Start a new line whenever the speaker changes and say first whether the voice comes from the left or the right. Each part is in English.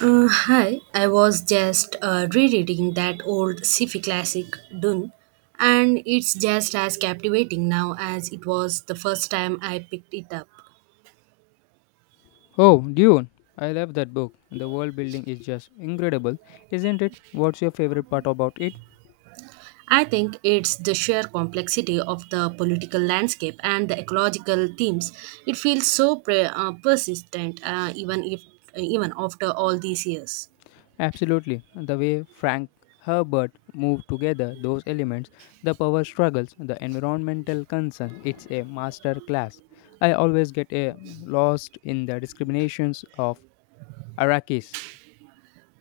right: Hi, I was just rereading that old sci-fi classic Dune, and it's just as captivating now as it was the first time I picked it up.
left: Oh, Dune. I love that book. The world building is just incredible, isn't it? What's your favorite part about it?
right: I think it's the sheer complexity of the political landscape and the ecological themes. It feels so persistent, even if even after all these years.
left: Absolutely. The way Frank Herbert moved together those elements, the power struggles, the environmental concerns. It's a master class. I always get a lost in the discriminations of Arrakis.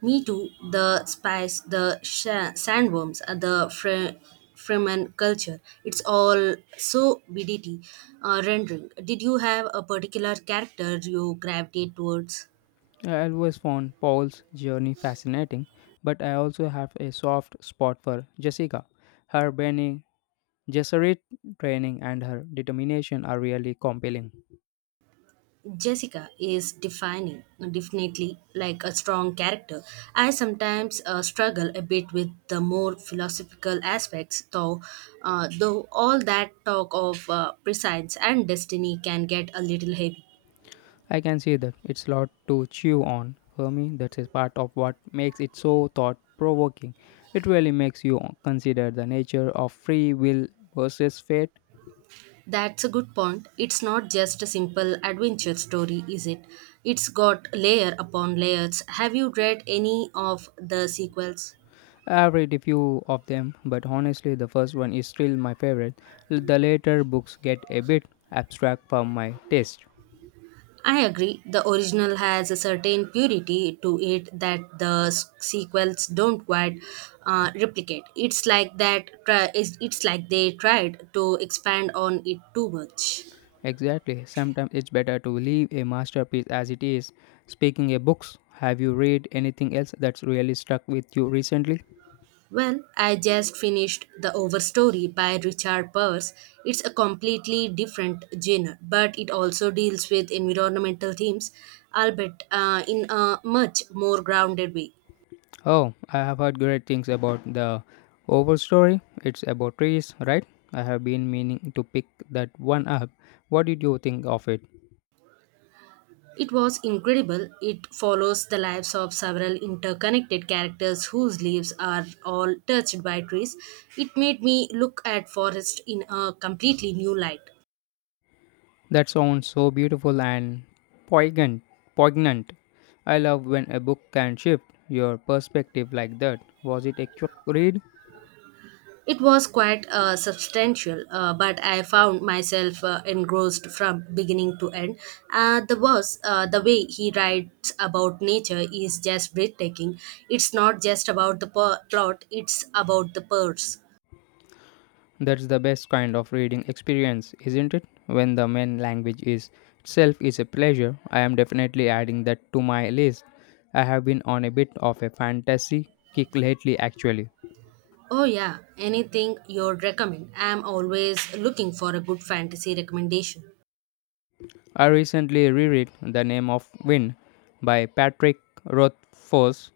right: Me too. The spice, the sha sandworms, Fremen culture. It's all so BDT rendering. Did you have a particular character you gravitate towards?
left: I always found Paul's journey fascinating, but I also have a soft spot for Jessica. Her burning Jesuit training and her determination are really compelling.
right: Jessica is defining, definitely like a strong character. I sometimes struggle a bit with the more philosophical aspects, though. Though all that talk of prescience and destiny can get a little heavy.
left: I can see that it's a lot to chew on. For me, that is part of what makes it so thought provoking. It really makes you consider the nature of free will versus fate.
right: That's a good point. It's not just a simple adventure story, is it? It's got layer upon layers. Have you read any of the sequels?
left: I've read a few of them, but honestly, the first one is still my favorite. The later books get a bit abstract for my taste.
right: I agree. The original has a certain purity to it that the sequels don't quite replicate. It's like that. Try, it's Like they tried to expand on it too much.
left: Exactly. Sometimes it's better to leave a masterpiece as it is. Speaking of books, have you read anything else that's really stuck with you recently?
right: Well, I just finished The Overstory by Richard Purse. It's a completely different genre, but it also deals with environmental themes, albeit in a much more grounded way.
left: Oh, I have heard great things about the Overstory. It's about trees, right? I have been meaning to pick that one up. What did you think of it?
right: It was incredible. It follows the lives of several interconnected characters whose lives are all touched by trees. It made me look at forest in a completely new light.
left: That sounds so beautiful and poignant. Poignant. I love when a book can shift your perspective like that. Was it a quick read?
right: It was quite substantial, but I found myself engrossed from beginning to end. The way he writes about nature is just breathtaking. It's not just about the plot; it's about the purse.
left: That's the best kind of reading experience, isn't it? When the main language is itself is a pleasure, I am definitely adding that to my list. I have been on a bit of a fantasy kick lately actually.
right: Oh yeah, anything you'd recommend. I'm always looking for a good fantasy recommendation.
left: I recently reread The Name of Wind by Patrick Rothfuss.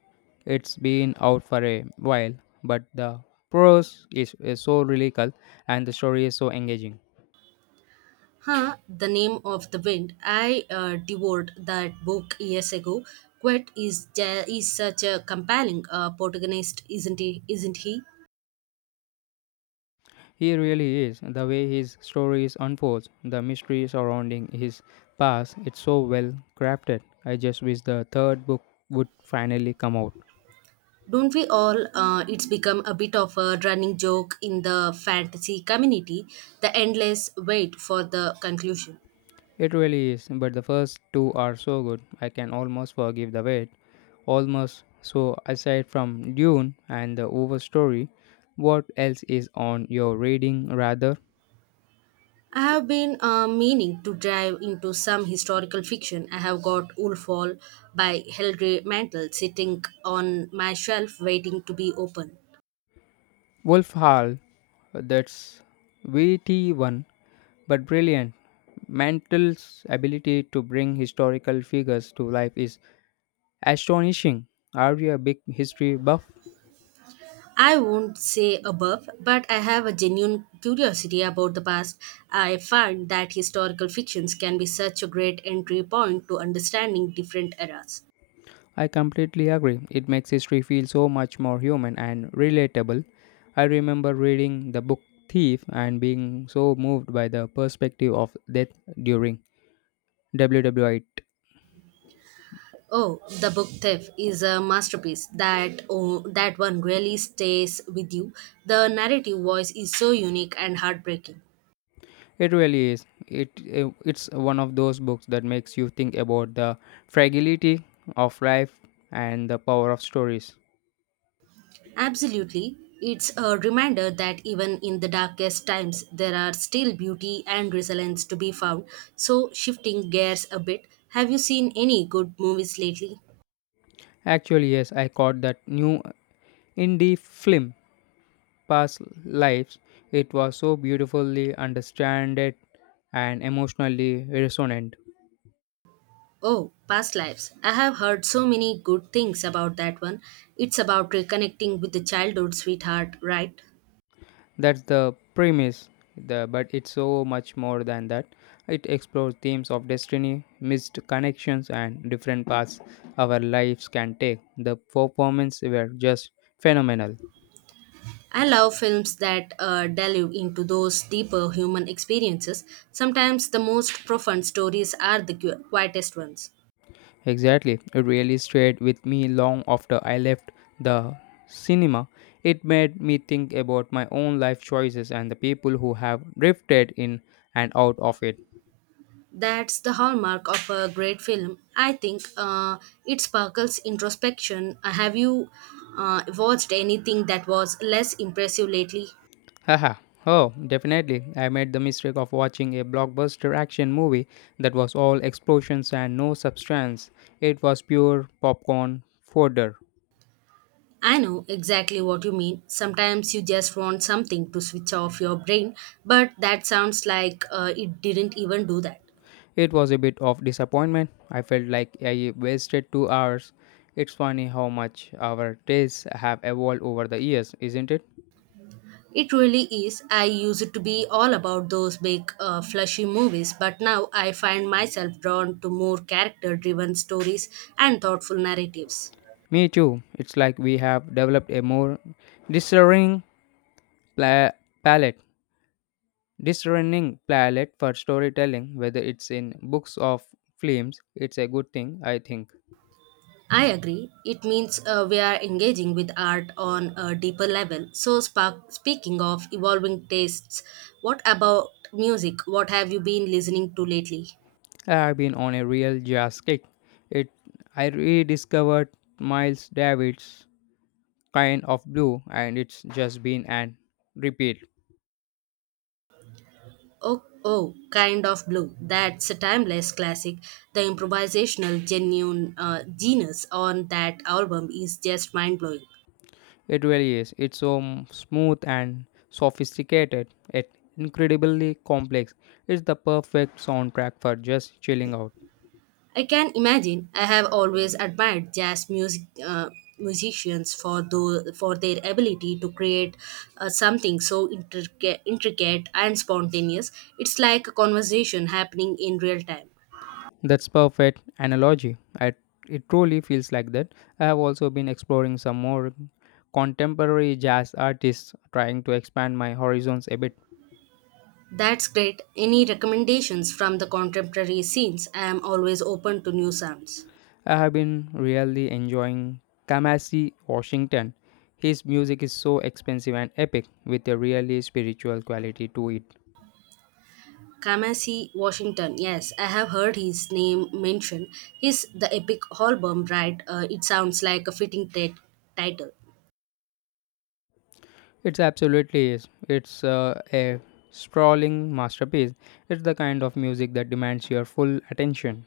left: It's been out for a while, but the prose is so lyrical and the story is so engaging.
right: Huh, The Name of the Wind. I devoured that book years ago. Quet is such a compelling protagonist, isn't he?
left: He really is. The way his stories unfold, the mystery surrounding his past, it's so well crafted. I just wish the third book would finally come out.
right: Don't we all? It's become a bit of a running joke in the fantasy community. The endless wait for the conclusion.
left: It really is, but the first two are so good. I can almost forgive the wait. Almost. So, aside from Dune and the overstory, what else is on your reading rather?
right: I have been meaning to dive into some historical fiction. I have got Wolfall by Hilary Mantel sitting on my shelf waiting to be opened.
left: Wolf Hall, that's VT1 but brilliant. Mantel's ability to bring historical figures to life is astonishing. Are you a big history buff?
right: I won't say above, but I have a genuine curiosity about the past. I find that historical fictions can be such a great entry point to understanding different eras.
left: I completely agree. It makes history feel so much more human and relatable. I remember reading the book Thief and being so moved by the perspective of death during WW8.
right: Oh, the book Thief is a masterpiece. That one really stays with you. The narrative voice is so unique and heartbreaking.
left: It really is. It's one of those books that makes you think about the fragility of life and the power of stories.
right: Absolutely. It's a reminder that even in the darkest times, there are still beauty and resilience to be found. So, shifting gears a bit, have you seen any good movies lately?
left: Actually, yes, I caught that new indie film, Past Lives. It was so beautifully understanded and emotionally resonant.
right: Oh, Past Lives. I have heard so many good things about that one. It's about reconnecting with the childhood sweetheart, right?
left: That's the premise, but it's so much more than that. It explores themes of destiny, missed connections, and different paths our lives can take. The performances were just phenomenal.
right: I love films that delve into those deeper human experiences. Sometimes the most profound stories are the quietest ones.
left: Exactly, it really stayed with me long after I left the cinema. It made me think about my own life choices and the people who have drifted in and out of it.
right: That's the hallmark of a great film. I think it sparkles introspection. Have you watched anything that was less impressive lately?
left: Haha. Oh, definitely. I made the mistake of watching a blockbuster action movie that was all explosions and no substance. It was pure popcorn fodder.
right: I know exactly what you mean. Sometimes you just want something to switch off your brain, but that sounds like it didn't even do that.
left: It was a bit of disappointment. I felt like I wasted 2 hours. It's funny how much our tastes have evolved over the years, isn't it?
right: It really is. I used to be all about those big, flashy movies, but now I find myself drawn to more character driven stories and thoughtful narratives.
left: Me too. It's like we have developed a more discerning pla- palette. Discerning palette for storytelling, whether it's in books or films, it's a good thing, I think.
right: I agree. It means we are engaging with art on a deeper level. So, speaking of evolving tastes, what about music? What have you been listening to lately?
left: I've been on a real jazz kick. It I rediscovered Miles Davis' kind of blue and it's just been an repeat.
right: Oh, kind of blue. That's a timeless classic. The improvisational, genuine genius on that album is just mind blowing.
left: It really is. It's so smooth and sophisticated, yet incredibly complex. It's the perfect soundtrack for just chilling out.
right: I can imagine. I have always admired jazz music musicians for their ability to create something so intricate and spontaneous. It's like a conversation happening in real time.
left: That's perfect analogy. It truly feels like that. I have also been exploring some more contemporary jazz artists, trying to expand my horizons a bit.
right: That's great. Any recommendations from the contemporary scenes? I am always open to new sounds.
left: I have been really enjoying Kamasi Washington. His music is so expensive and epic, with a really spiritual quality to it.
right: Kamasi Washington. Yes, I have heard his name mentioned. His the epic album, right? It sounds like a fitting title.
left: It's absolutely is. It's a sprawling masterpiece. It's the kind of music that demands your full attention.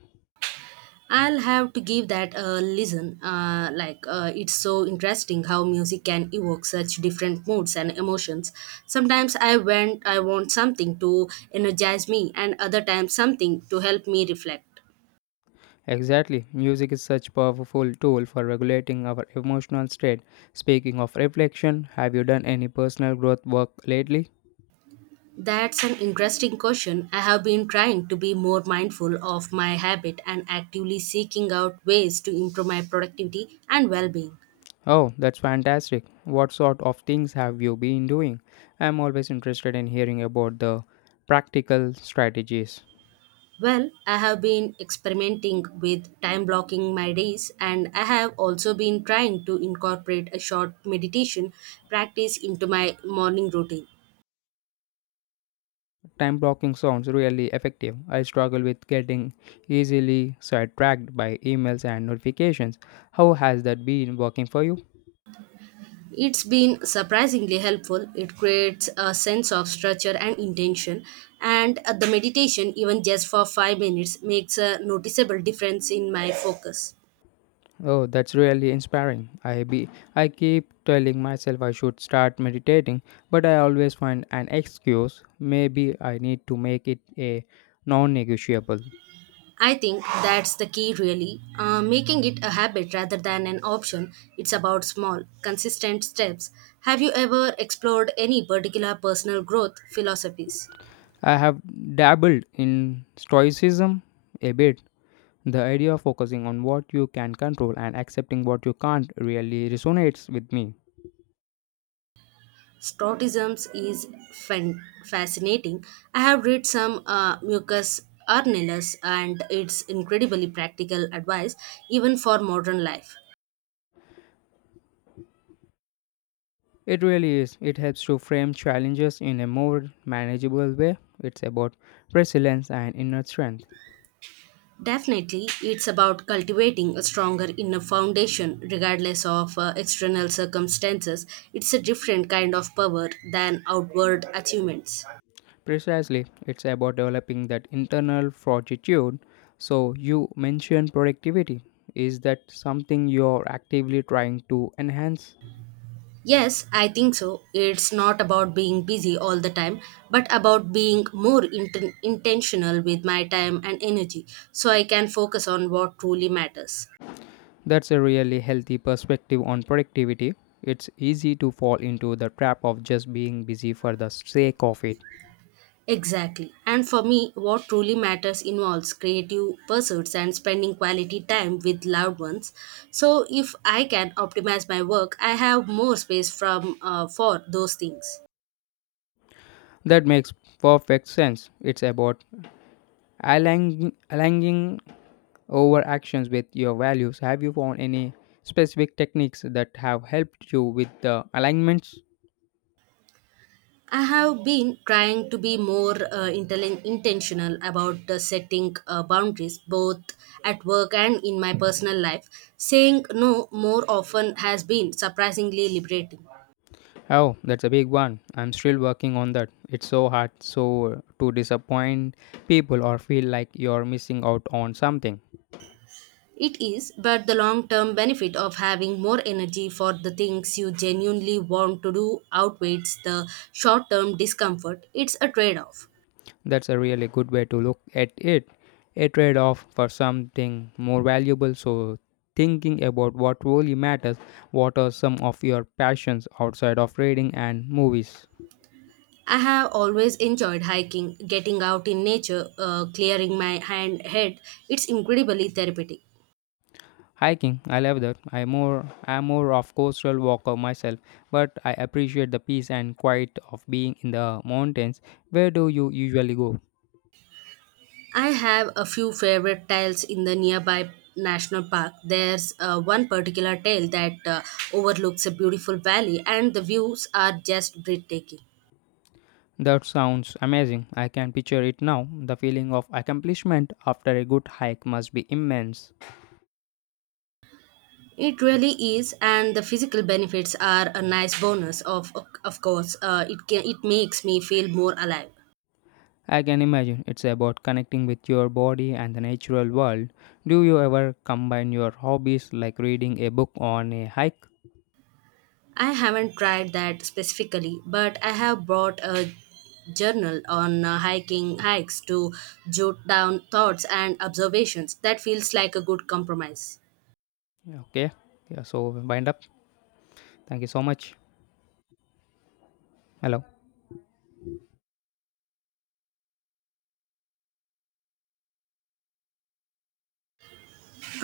right: I'll have to give that a listen. It's so interesting how music can evoke such different moods and emotions. Sometimes I want something to energize me, and other times something to help me reflect.
left: Exactly. Music is such powerful tool for regulating our emotional state. Speaking of reflection, have you done any personal growth work lately?
right: That's an interesting question. I have been trying to be more mindful of my habit and actively seeking out ways to improve my productivity and well-being.
left: Oh, that's fantastic. What sort of things have you been doing? I'm always interested in hearing about the practical strategies.
right: Well, I have been experimenting with time blocking my days, and I have also been trying to incorporate a short meditation practice into my morning routine.
left: Time blocking sounds really effective. I struggle with getting easily sidetracked by emails and notifications. How has that been working for you?
right: It's been surprisingly helpful. It creates a sense of structure and intention, and the meditation, even just for 5 minutes, makes a noticeable difference in my focus.
left: Oh, that's really inspiring. I keep telling myself I should start meditating, but I always find an excuse. Maybe I need to make it a non-negotiable.
right: I think that's the key, really. Making it a habit rather than an option. It's about small, consistent steps. Have you ever explored any particular personal growth philosophies?
left: I have dabbled in stoicism a bit. The idea of focusing on what you can control and accepting what you can't really resonates with me.
right: Stoicism is fascinating. I have read some Mucus Arnellus, and it's incredibly practical advice even for modern life.
left: It really is. It helps to frame challenges in a more manageable way. It's about resilience and inner strength.
right: Definitely, it's about cultivating a stronger inner foundation regardless of external circumstances. It's a different kind of power than outward achievements.
left: Precisely, it's about developing that internal fortitude. So, you mentioned productivity. Is that something you're actively trying to enhance?
right: Yes, I think so. It's not about being busy all the time, but about being more intentional with my time and energy so I can focus on what truly matters.
left: That's a really healthy perspective on productivity. It's easy to fall into the trap of just being busy for the sake of it.
right: Exactly. And for me, what truly matters involves creative pursuits and spending quality time with loved ones. So, if I can optimize my work, I have more space from for those things.
left: That makes perfect sense. It's about aligning over actions with your values. Have you found any specific techniques that have helped you with the alignments?
right: I have been trying to be more intentional about the setting boundaries, both at work and in my personal life. Saying no more often has been surprisingly liberating.
left: Oh, that's a big one. I'm still working on that. It's so hard so to disappoint people or feel like you're missing out on something.
right: It is, but the long term benefit of having more energy for the things you genuinely want to do outweighs the short term discomfort. It's a trade off.
left: That's a really good way to look at it, a trade-off for something more valuable. So, thinking about what really matters, what are some of your passions outside of reading and movies?
right: I have always enjoyed hiking, getting out in nature, clearing my head. It's incredibly therapeutic.
left: Hiking, I love that. I'm more of coastal walker myself, but I appreciate the peace and quiet of being in the mountains. Where do you usually go?
right: I have a few favorite trails in the nearby national park. There's one particular trail that overlooks a beautiful valley, and the views are just breathtaking.
left: That sounds amazing. I can picture it now. The feeling of accomplishment after a good hike must be immense.
right: It really is, and the physical benefits are a nice bonus. Of course, it makes me feel more alive.
left: I can imagine it's about connecting with your body and the natural world. Do you ever combine your hobbies like reading a book on a hike?
right: I haven't tried that specifically, but I have brought a journal on hiking hikes to jot down thoughts and observations. That feels like a good compromise.
left: Okay. Yeah, so wind up. Thank you so much. Hello.